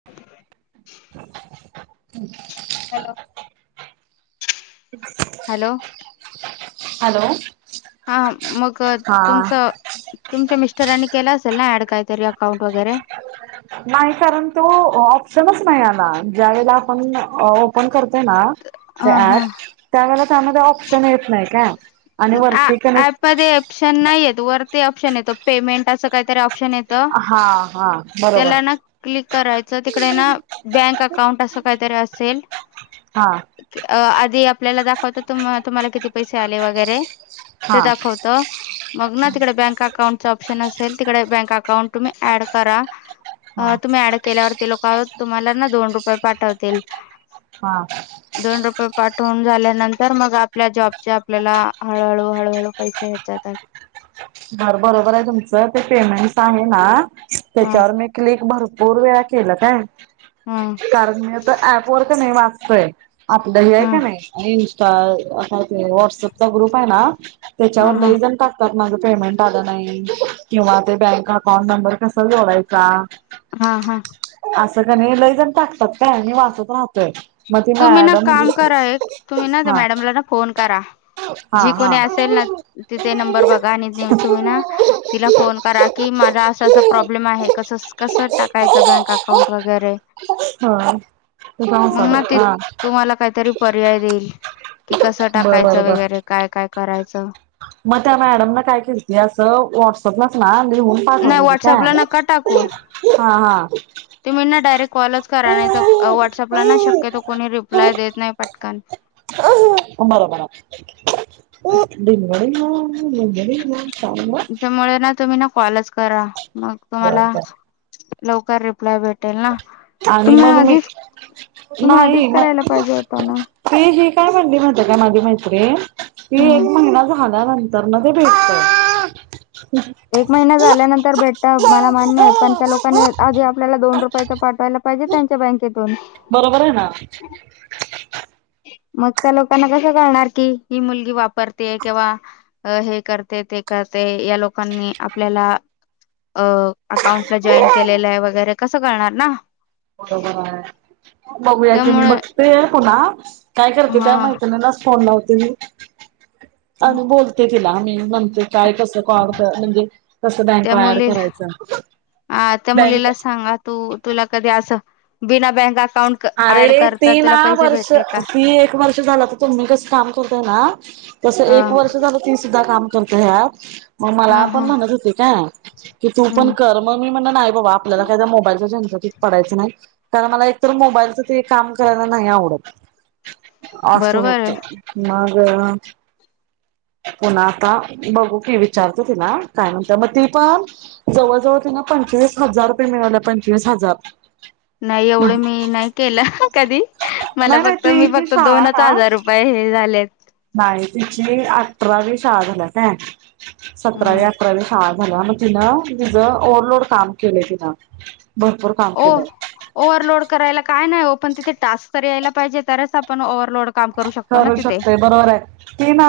[unintelligible] हम्मं hello hello hello हां मंग हा तुमचं तुमच्यां मिस्टरांनी केलं असेल नां ऍड कांहीतरी अकाउंट वगैरें नाही कारण तो, ऑप्शनच नाही आला, ज्या वेळेला आपण, ओपन करत ना. हा च्यात, हा त्यावेळेला त्यामध्ये ऑप्शन येत नाही का आणि आ वरती कने ऍपमध्ये ऑप्शन नाही येत, वरती ऑप्शन येत, पेमेंट असं काहीतरि ऑ शन येत, हा हा बरोबर त्याला ना क्लिक करायचं, तिकडे ना, बँक अकाउंट असं काहीतरी असेल. हां. अ आधी आपल्याला दाखवत, तम-तुम्हाला किती पैसे आले वगैरे, ते हा दाखव अ. मग ना तिकड बँक अकाउंटच ऑप्शन असेल, तिकडे बँक अकाउंट तुम्ही ऍड करा. अ हा तुम्ही ऍड केल्यावर, ती लोकं आहो, तुम्हाला ना दोन रुपये पाठवतील. हां. दोन रुपये पाठवून झाल्यानंतर, मग आपल्या जॉबचे आपल्याला हळहळू-हळूहळू, पैसे येत जातात. हर बरोबर य तुमचं, ते पेमेंट आहे ना, हा त्याच्यावर मी क्लिक भरपूर वेळा केलं काय, हा कारण मी त, ऍप वर क नाही वाचतय, आपलं हे य हा का नाही, आणि इनस्टा व्हॉट्सअपचा ग्रुप आहे ना, हा त्याच्यावर हा लई जन टाकतात ना गं. पेमेंट आलं नाही किंवा ते बँक अकाउंट नंबर, कसं जोडयचा? हां हां. असं का नही, लयजण टाकतात काय आणि वाचत राहतोय. मग ती तुम्ही ना मॅडम काम करा एक, तुम्ही ना त्या हा मॅडमला ना, फोन करा. हा जी हा कोणी असेल ना, तिथे नंबर बघा आणि तुम्ही ना तिला फोन करा, की मला असं -असं प्रॉब्लेम आहे, कस- कसं टाकायचं, बँक अकाउंट वगैरे? हं, ते काय मग ना ते चाल तुम्हाला काहीतरी पर्याय देईल, कि कसं टाकायचं वगैरे, काय- काय करायचं? म त्या मॅडम न, काय केलती असं ब [unintelligible] नाही व्हॉट्सअपला नका टाकू [unintelligible] हां हां [unintelligible] तुम्ही ना, डायरेक्ट कॉलच करा, नाही तर व्हॉटसअपला ना शक्यतो, कोणी रिप्लाय देत नाही पटकन.. अ म बरबर [unintelligible] त्याच्यामुळे ना, तुम्ही ना, कॉलच करा, मग बर तुम्हाला बर लवकर रिप्लाय भेट भेटल ना, आणि तुम्ही मग मी आधीच, तुम्ही नाही आधीच करायला मग पाहिजे होत ना. ती ही काय म्हणली, माहिती काय माझी मैत्रीन, ती एक हम्म. महिना झा नंतर ना ते भेटत. एक महिना झाल्यानंतर भेटत, मला मान्य ये, पण त्या लोकांनी आधी आपल्याला, दोन रुपये त पाठवायला पाहिजे, त्यांच्या बँकेतून. बरोबर ये ना. मग त्या लोकांना कसं कळणार की, ही मुलगी वापरतेये किंवा अ हे करते, ते करते, या लोकांनी आपल्याला अ अकाउंटला जॉईन केलेलं ये वगैरे, कसं कळणार ना? बरोबर हाय, बघूया की मी त्यामुळे बघतेय पुन्हा. काय करते, तोया हा मेत्री नीलाच फोन लावते मी. आणि बोलते तिलाी, अणि म्हणते काय कस? [unintelligible] म्हणजे कस बँक त्या ऍड मुलीला करायच, त्या बक मुलीला सांगा तू, तुला कधी अस, बिना बँका अरे ती ना वर्ष का ती एक वर्ष झालं तर तुमी कस काम करतोय ना. तस ह एक वर्ष झा. मी सुद्धा काम करत्या यात मला ह पण ह म्हणत होती कीय तो पण हम्म कर. मग मी म्हण नाही बाबा आपल्याला काय मोबाईलच्या झंझ्याट मध्ये पडायचं नाही कारण मला एक. तर मोबाईलच त काम करायला नाही आवडत असं होत. बरोबर मग. पुन्हा आता बघू की विचारतो तिला काय म्हणत्या मग ती पण जवळजवळ तुना पंचवीस हजार रुपये मिळाले पंचवीस हजार. नाही एवढं मी नाही केलं कधी मला नाही फक्त ती मी जी फक्त शाळा दोनच ना हजार रुपये. बाई हे झाल्यात. नाही तिची अकरावी शाळा झाल्या काय सतरावी हम्म अठराव्या. हा झाल्या तिच ति ओ्हलोड काम केले ति भरपूर. काम हो केलंय ओव्हरलोड करायला काय नाही ओ पण तिथे टास्क तर यायला पाहिजे तरच आपण ओव्हलोड. करू शकतोय बरोबर आहे. ते ना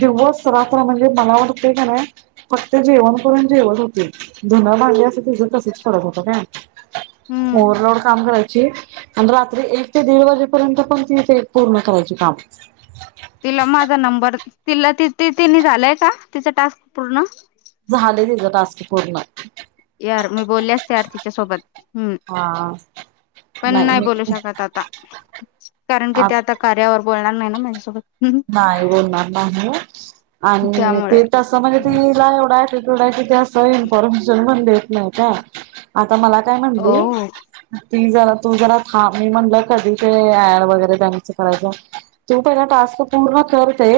दिवस रात्र म्हणजे मला वाटतते का नाही. फक्त जेवण करून जेवत होते धुणं भांडी असं तिझंतसंचं पडतं होत काय. हम्म ओवर्हलोड काम करायची आणि रात्री एक ते दीड वाजेपर्यंत पण तिथे. पूर्ण करायचे काम. तिला माझा नंबर तिला तीतीनी झालाय का तिचा टास्क पूर्ण. झालं तिज टास्क पूर्ण. यार मी बोलले आसते यार तिच्यासोबत हम्म. हा, पण नाही बोलू शकत आता कारण की ते आता. कार्यावर बोलणार नाही ना माझ्यासोबत. हम्म. नाही बोलणार नाही आणि त्यामुळे तीन तसा म्हणजे ती जा एवढा आहे. ते थोडं हाय का नाही असं इन्फॉर्मेशन पण देत नाही काय आता मला काय ओ म्हणली. ती जरा तू जरा थांब मी म्हणलं कधी ते याय वगैरे त्यांचं करायचं. तू पहिला टास्क पूर्ण करते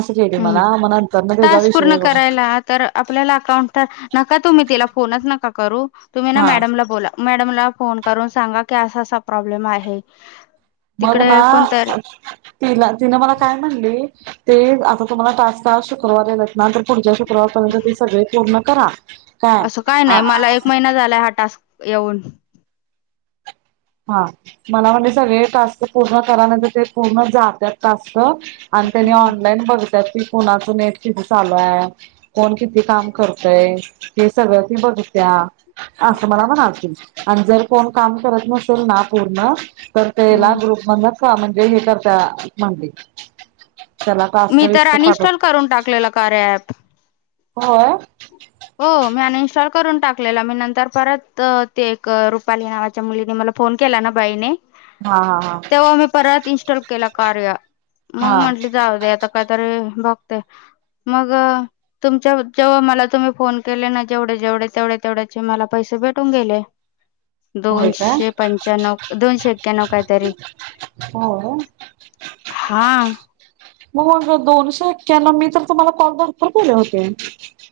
असं लिहिलंय हम्म. मला म नंतर ना तेचा टास्क विषय पूर्ण म्हण. करायला तर आपल्याला अकाउंटनं नका तुम्ही तिला फोनच नका करू तुम्ही ना हा मॅडमला बोला. मॅडमला फोन करून सांगा की असा असा प्रॉब्लेम आहे. बग तिकडे ना कोणतर तिला तीन मला काय सांगितली. तेचं आता तुम्हाला तास तास शुक्रवार याेत आहेत ना तर पुढच्या शुक्रवारपर्यंत ते सगळे पूर्ण करा. असं काय नाही मला एक महिना झालाय हा टास्क येऊन. हा मला म्हणेले सगळे टास्क पूर्ण करा ते पूर्ण जातात टास्क. आणि त्यांनी हम्म ऑनलाईन बघितात की कुणाचं नेट किथ चालू आहे. कोण किती काम करतय ते सगळं ती बघत्या. असं मला म्हणालती आणि जर कोण काम करत नसेल ना पूर्ण. तर ते ला हम्म ग्रुप मण म्हणजे हे करता म्हणली. त्याला टास्क मी तर लिस्ट पाठव अनइनस्टॉल करून टाकलेलं कार्य ऍप. होय. हो मी अनइन्स्टॉल करून टाकलेला मी नंतर परत ते एक रुपाली नावाच्या मुलीनी मला. फोन केला ना बाईने. हा हा हा, तेव्हा मी परत इनस्टॉल केला कार्य मग हा हा म्हणली जाऊदे आत्ता. कायतरी बघते मग तुमच्या जेव्हा मला तुम्ही. फोन केले ना जेवढे जेवढे, तेवढ्या तेवढ्याचे मला पैसे भेटून गेले. होय काय दोनशे पंच्याणव, दोनशे एक्क्याण्णव काय तरी. होय. हा. होय होय दोनशे एक्क्यानव, मी तर तुम्हाला कॉल भरपूर केले होते.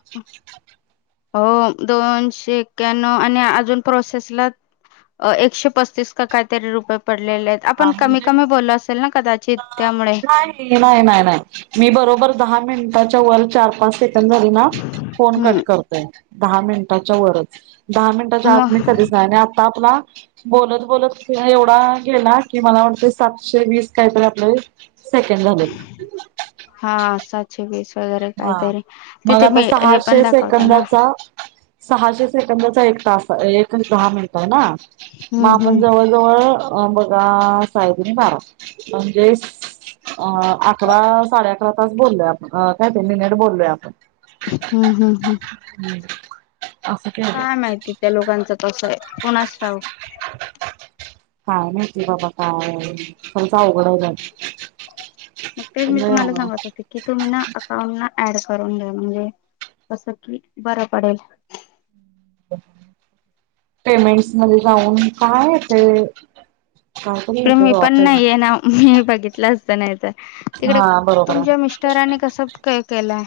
[unintelligible] हो दोनशे एक्याण्णव आणि अजून प्रोसेसला एकशे पस्तीस का कायतरी रुपय पडलेले आहेत. हा आपण कमी म्हणजे कमी बोललो असेल ना कदाचित त्यामुळे हे नाही नाही नाह्य, मी बरोबर दहा मिनिटाच्या वर चार पाच से कंद झाले ना, फोन हम्म कट करतोय दहा मिनटाच्या वरच, दहा मिनीटाच्या आत मी मग कधीच नाही आता आपला बोलत बोलत [unintelligible] एवढा गेला कि मला वाटतंय, सातशे वीस काहीतरी आपले सेकंड झालेत. हा सातशे वीस वगैरे हा काहीतरी, मग तिथे आता मी हे सहाशे पण दाखवता ना. सेकंदाचा सहाशे सेकंदचा एक तास हा एक दहा मिनट हाय ना, मग हम्म आपण हम्म जवळ जवळ बघा साहे दुनी बारा. म्हणजेच अ अकरा साडे अकरा तास बोललोय आपण अ काय ते मिनीट बोललोय आपण. हू हू हू. हम् [inaudible] काय माहिती त्या लोकांच, कसय कोणास ठावुक? काय माहीती बाबा? काय समजाय अवघड हाय मग तेच मी तुम्हाला सांगत होते. की तुम्ही ना, अकाउंट ना ऍड करून द्या म्हणजे कसं की बरं पडेल. पेमेंट्स मधे जाऊन काय आहे ते काय मी पण नाही ये ना. मी बघितलं असत, नाही तर तिकडे हा बरोबर आहे तुमच्या मिस्टरांनी कसं केलंय?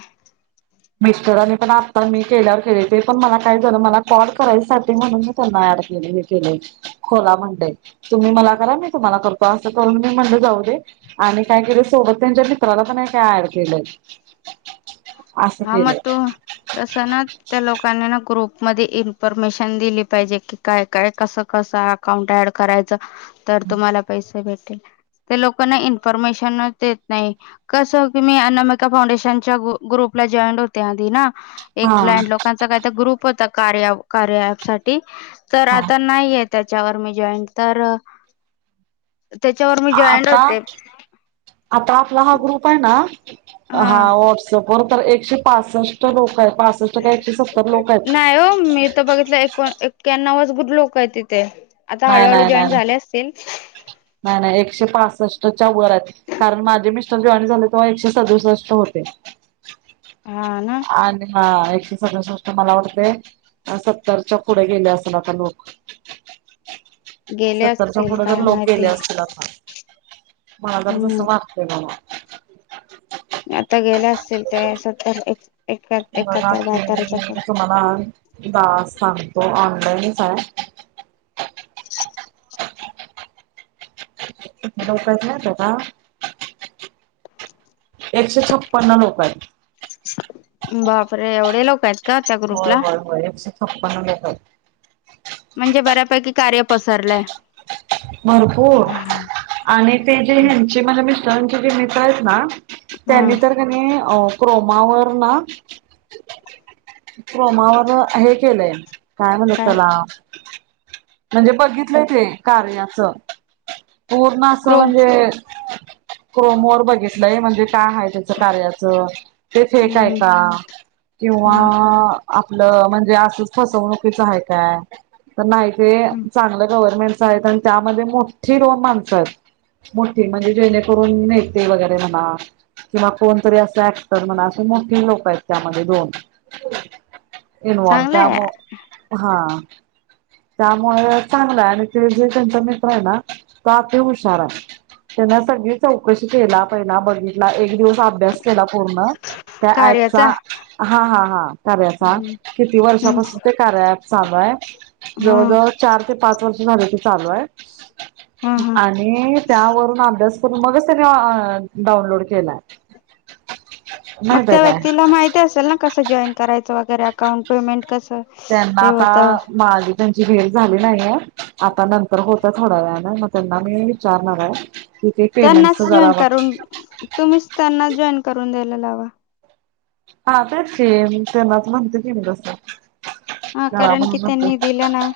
मिस्टरांनी पण आत्ता मी केल्यावर केलय, ते पण मला काय झालं, मला कॉल करायसाठी म्हणून मी त्यांना ॲड केलय. केलय, खोला म्हणतय तुम्ही मला करा, मी तुम्हाला करतो, असं करून मी म्हणलं जाऊ दे. आणि काय केलोय, सोबत त्यांच्या मित्राला पण एका ॲड केलं. हा म तो तस ना. त्या लोकांनी ना ग्रुपमध्ये इन्फरमेशन दिली पाहिजे, की काय काय कसं कसं अकाउंट ऍड करायच, तर तुम्हाला पैसे भेटेल. ते लोकांना इन्फॉरमेशनच देत नाही. कसं हो की मी अनामिका फाउंडेशनच्या ग्रू ग्रुपला जॉईंड होते आधी ना, एक हा ब्लाइंड लोक त्याचा काही तरी ग्रुप होता कार्य अँप साठी, तर हा आता नाहीये त्याच्यावर मी जॉईट तर त्याच्यावर मी जॉईंट आता होते आता आपला हा ग्रुप हाय ना, हा व्हॉट्स पवर तर एकशे पासष्ट लोक आहेत. पासष्ट का एकशे सत्तर लोक आहेत. त बघितलं एको एक्क्याणवच गुर लोक आहे तिथे. आता नाही हळूहळू नाही नाही जॉईन नाही झाले असतील नाही नाही एकशे पासस्टच्या वर आहेत. कारण माझे मिस्टर जॉईन झाले तेव्हा एकशे सदुसष्ट होते. हा ना? आणि हा एकशे सदूसष्ट मला वाटतय सत्तरच्या पुढे गेले होते आता लोक गेले सत्तरच्या असतील पुढे तर काय लोक गेले माहिती असतील आता माजर जस हम्म वाटतय मला आता गेले असतील ते सत्तरका एकाहत्तर बहाततरच्या पुळे हा दा सांगतो ऑनलाईनच आहे लोकचा स्वभाव एकशे छपन्न लोक आहेत बापरे एवढे लोक आहेत का त्या होय ग्रुपला होय होय एकशे छप्पन्न लोक आहेत म्हणजे बऱ्यापैकी कार्य पसरलंय भरपूर आणि ते जे हा ह्यांचे मला मिस्टरांचे जे मित्र आहेत ना त्यांनी तर कनी क्रोमावर ना कोमावर हे केलंय काय म्हणत त्याला म्हणजे बघितलंय ते कार्यच पूर्ण असं क्रोम म्हणजे क्रोमवर बघितलंय म्हणजे काय हा हाय त्याचे कार्याच ते फेक आहे हम्म का किंवा हा आपलं म्हणजे असंच फसवणुकीच आहे काय तर नाही ते चांगलं गव्हर्नमेंट कायदा त्यामध्ये मोठी दोन मागतात चा मोठी म्हणजे जेणेकरून नेते वगैरे म्हणा किंवा कोणतरी असं ऍक्टर म्हणा असे मोठीे लोक आहेत त्यामध्ये दोन इनवॉल चांगलाय त्यामो हा, त्यामुळे चांगलंय. आणि ते जे त्यांचा मित्रय ना. तो आती हुशार. हाय त्यांने सगळी चौकशी केला पहिला. बघितला. एक दिवस अभ्यास केला पूर्ण. त्या ऍपचा. कार्याचा हा हा हा कार्याचा हम्म किती हम्म वर्षापासून ते कार्यात चालूये. हा जवळजवळ चार ते पाच वर्ष झाले. ते चालूये. हा हा आणि त्यावरून अभ्यास करून, मगच त्याने अ डाउनलोड केलाय. मग माहित आहे त्या काय? व्यक्तीला माहिती असेल ना. कसं जॉईन करायचं वगैरे. अकाउंट पेमेंट कसं. त्यांना हे आता होतं मागित त्यांची भेट झाली नाहीये आता नंतर होत थोड्या वेळाने मग त्यांना मी विचारणार आहे कि ते पेमेंटच त्यांनाच जरा जॉईन बघ करून. तुम्हीच त्यांना जॉईन करून द्यायला लावा. हा तेच की. तेनाच म्हणते की मी तसं. हा करा कारण की म्हणून म्हणते त्यांनी दिला ना.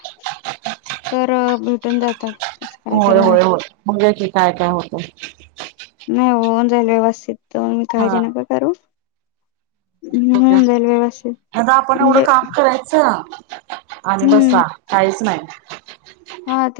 तर भेटून जातात. तसं होय काहीतरी आहे होय होय, बघुया की काय काय होत. नाही, होऊन जाईल व्यवस्थित. तुमी काळजी नका करू. बघुया होऊन जाईल व्यवस्थित अग आपण एवढं म्हणजे काम करायचं. आणि हम्म बसा काहीच नाही. हा ते.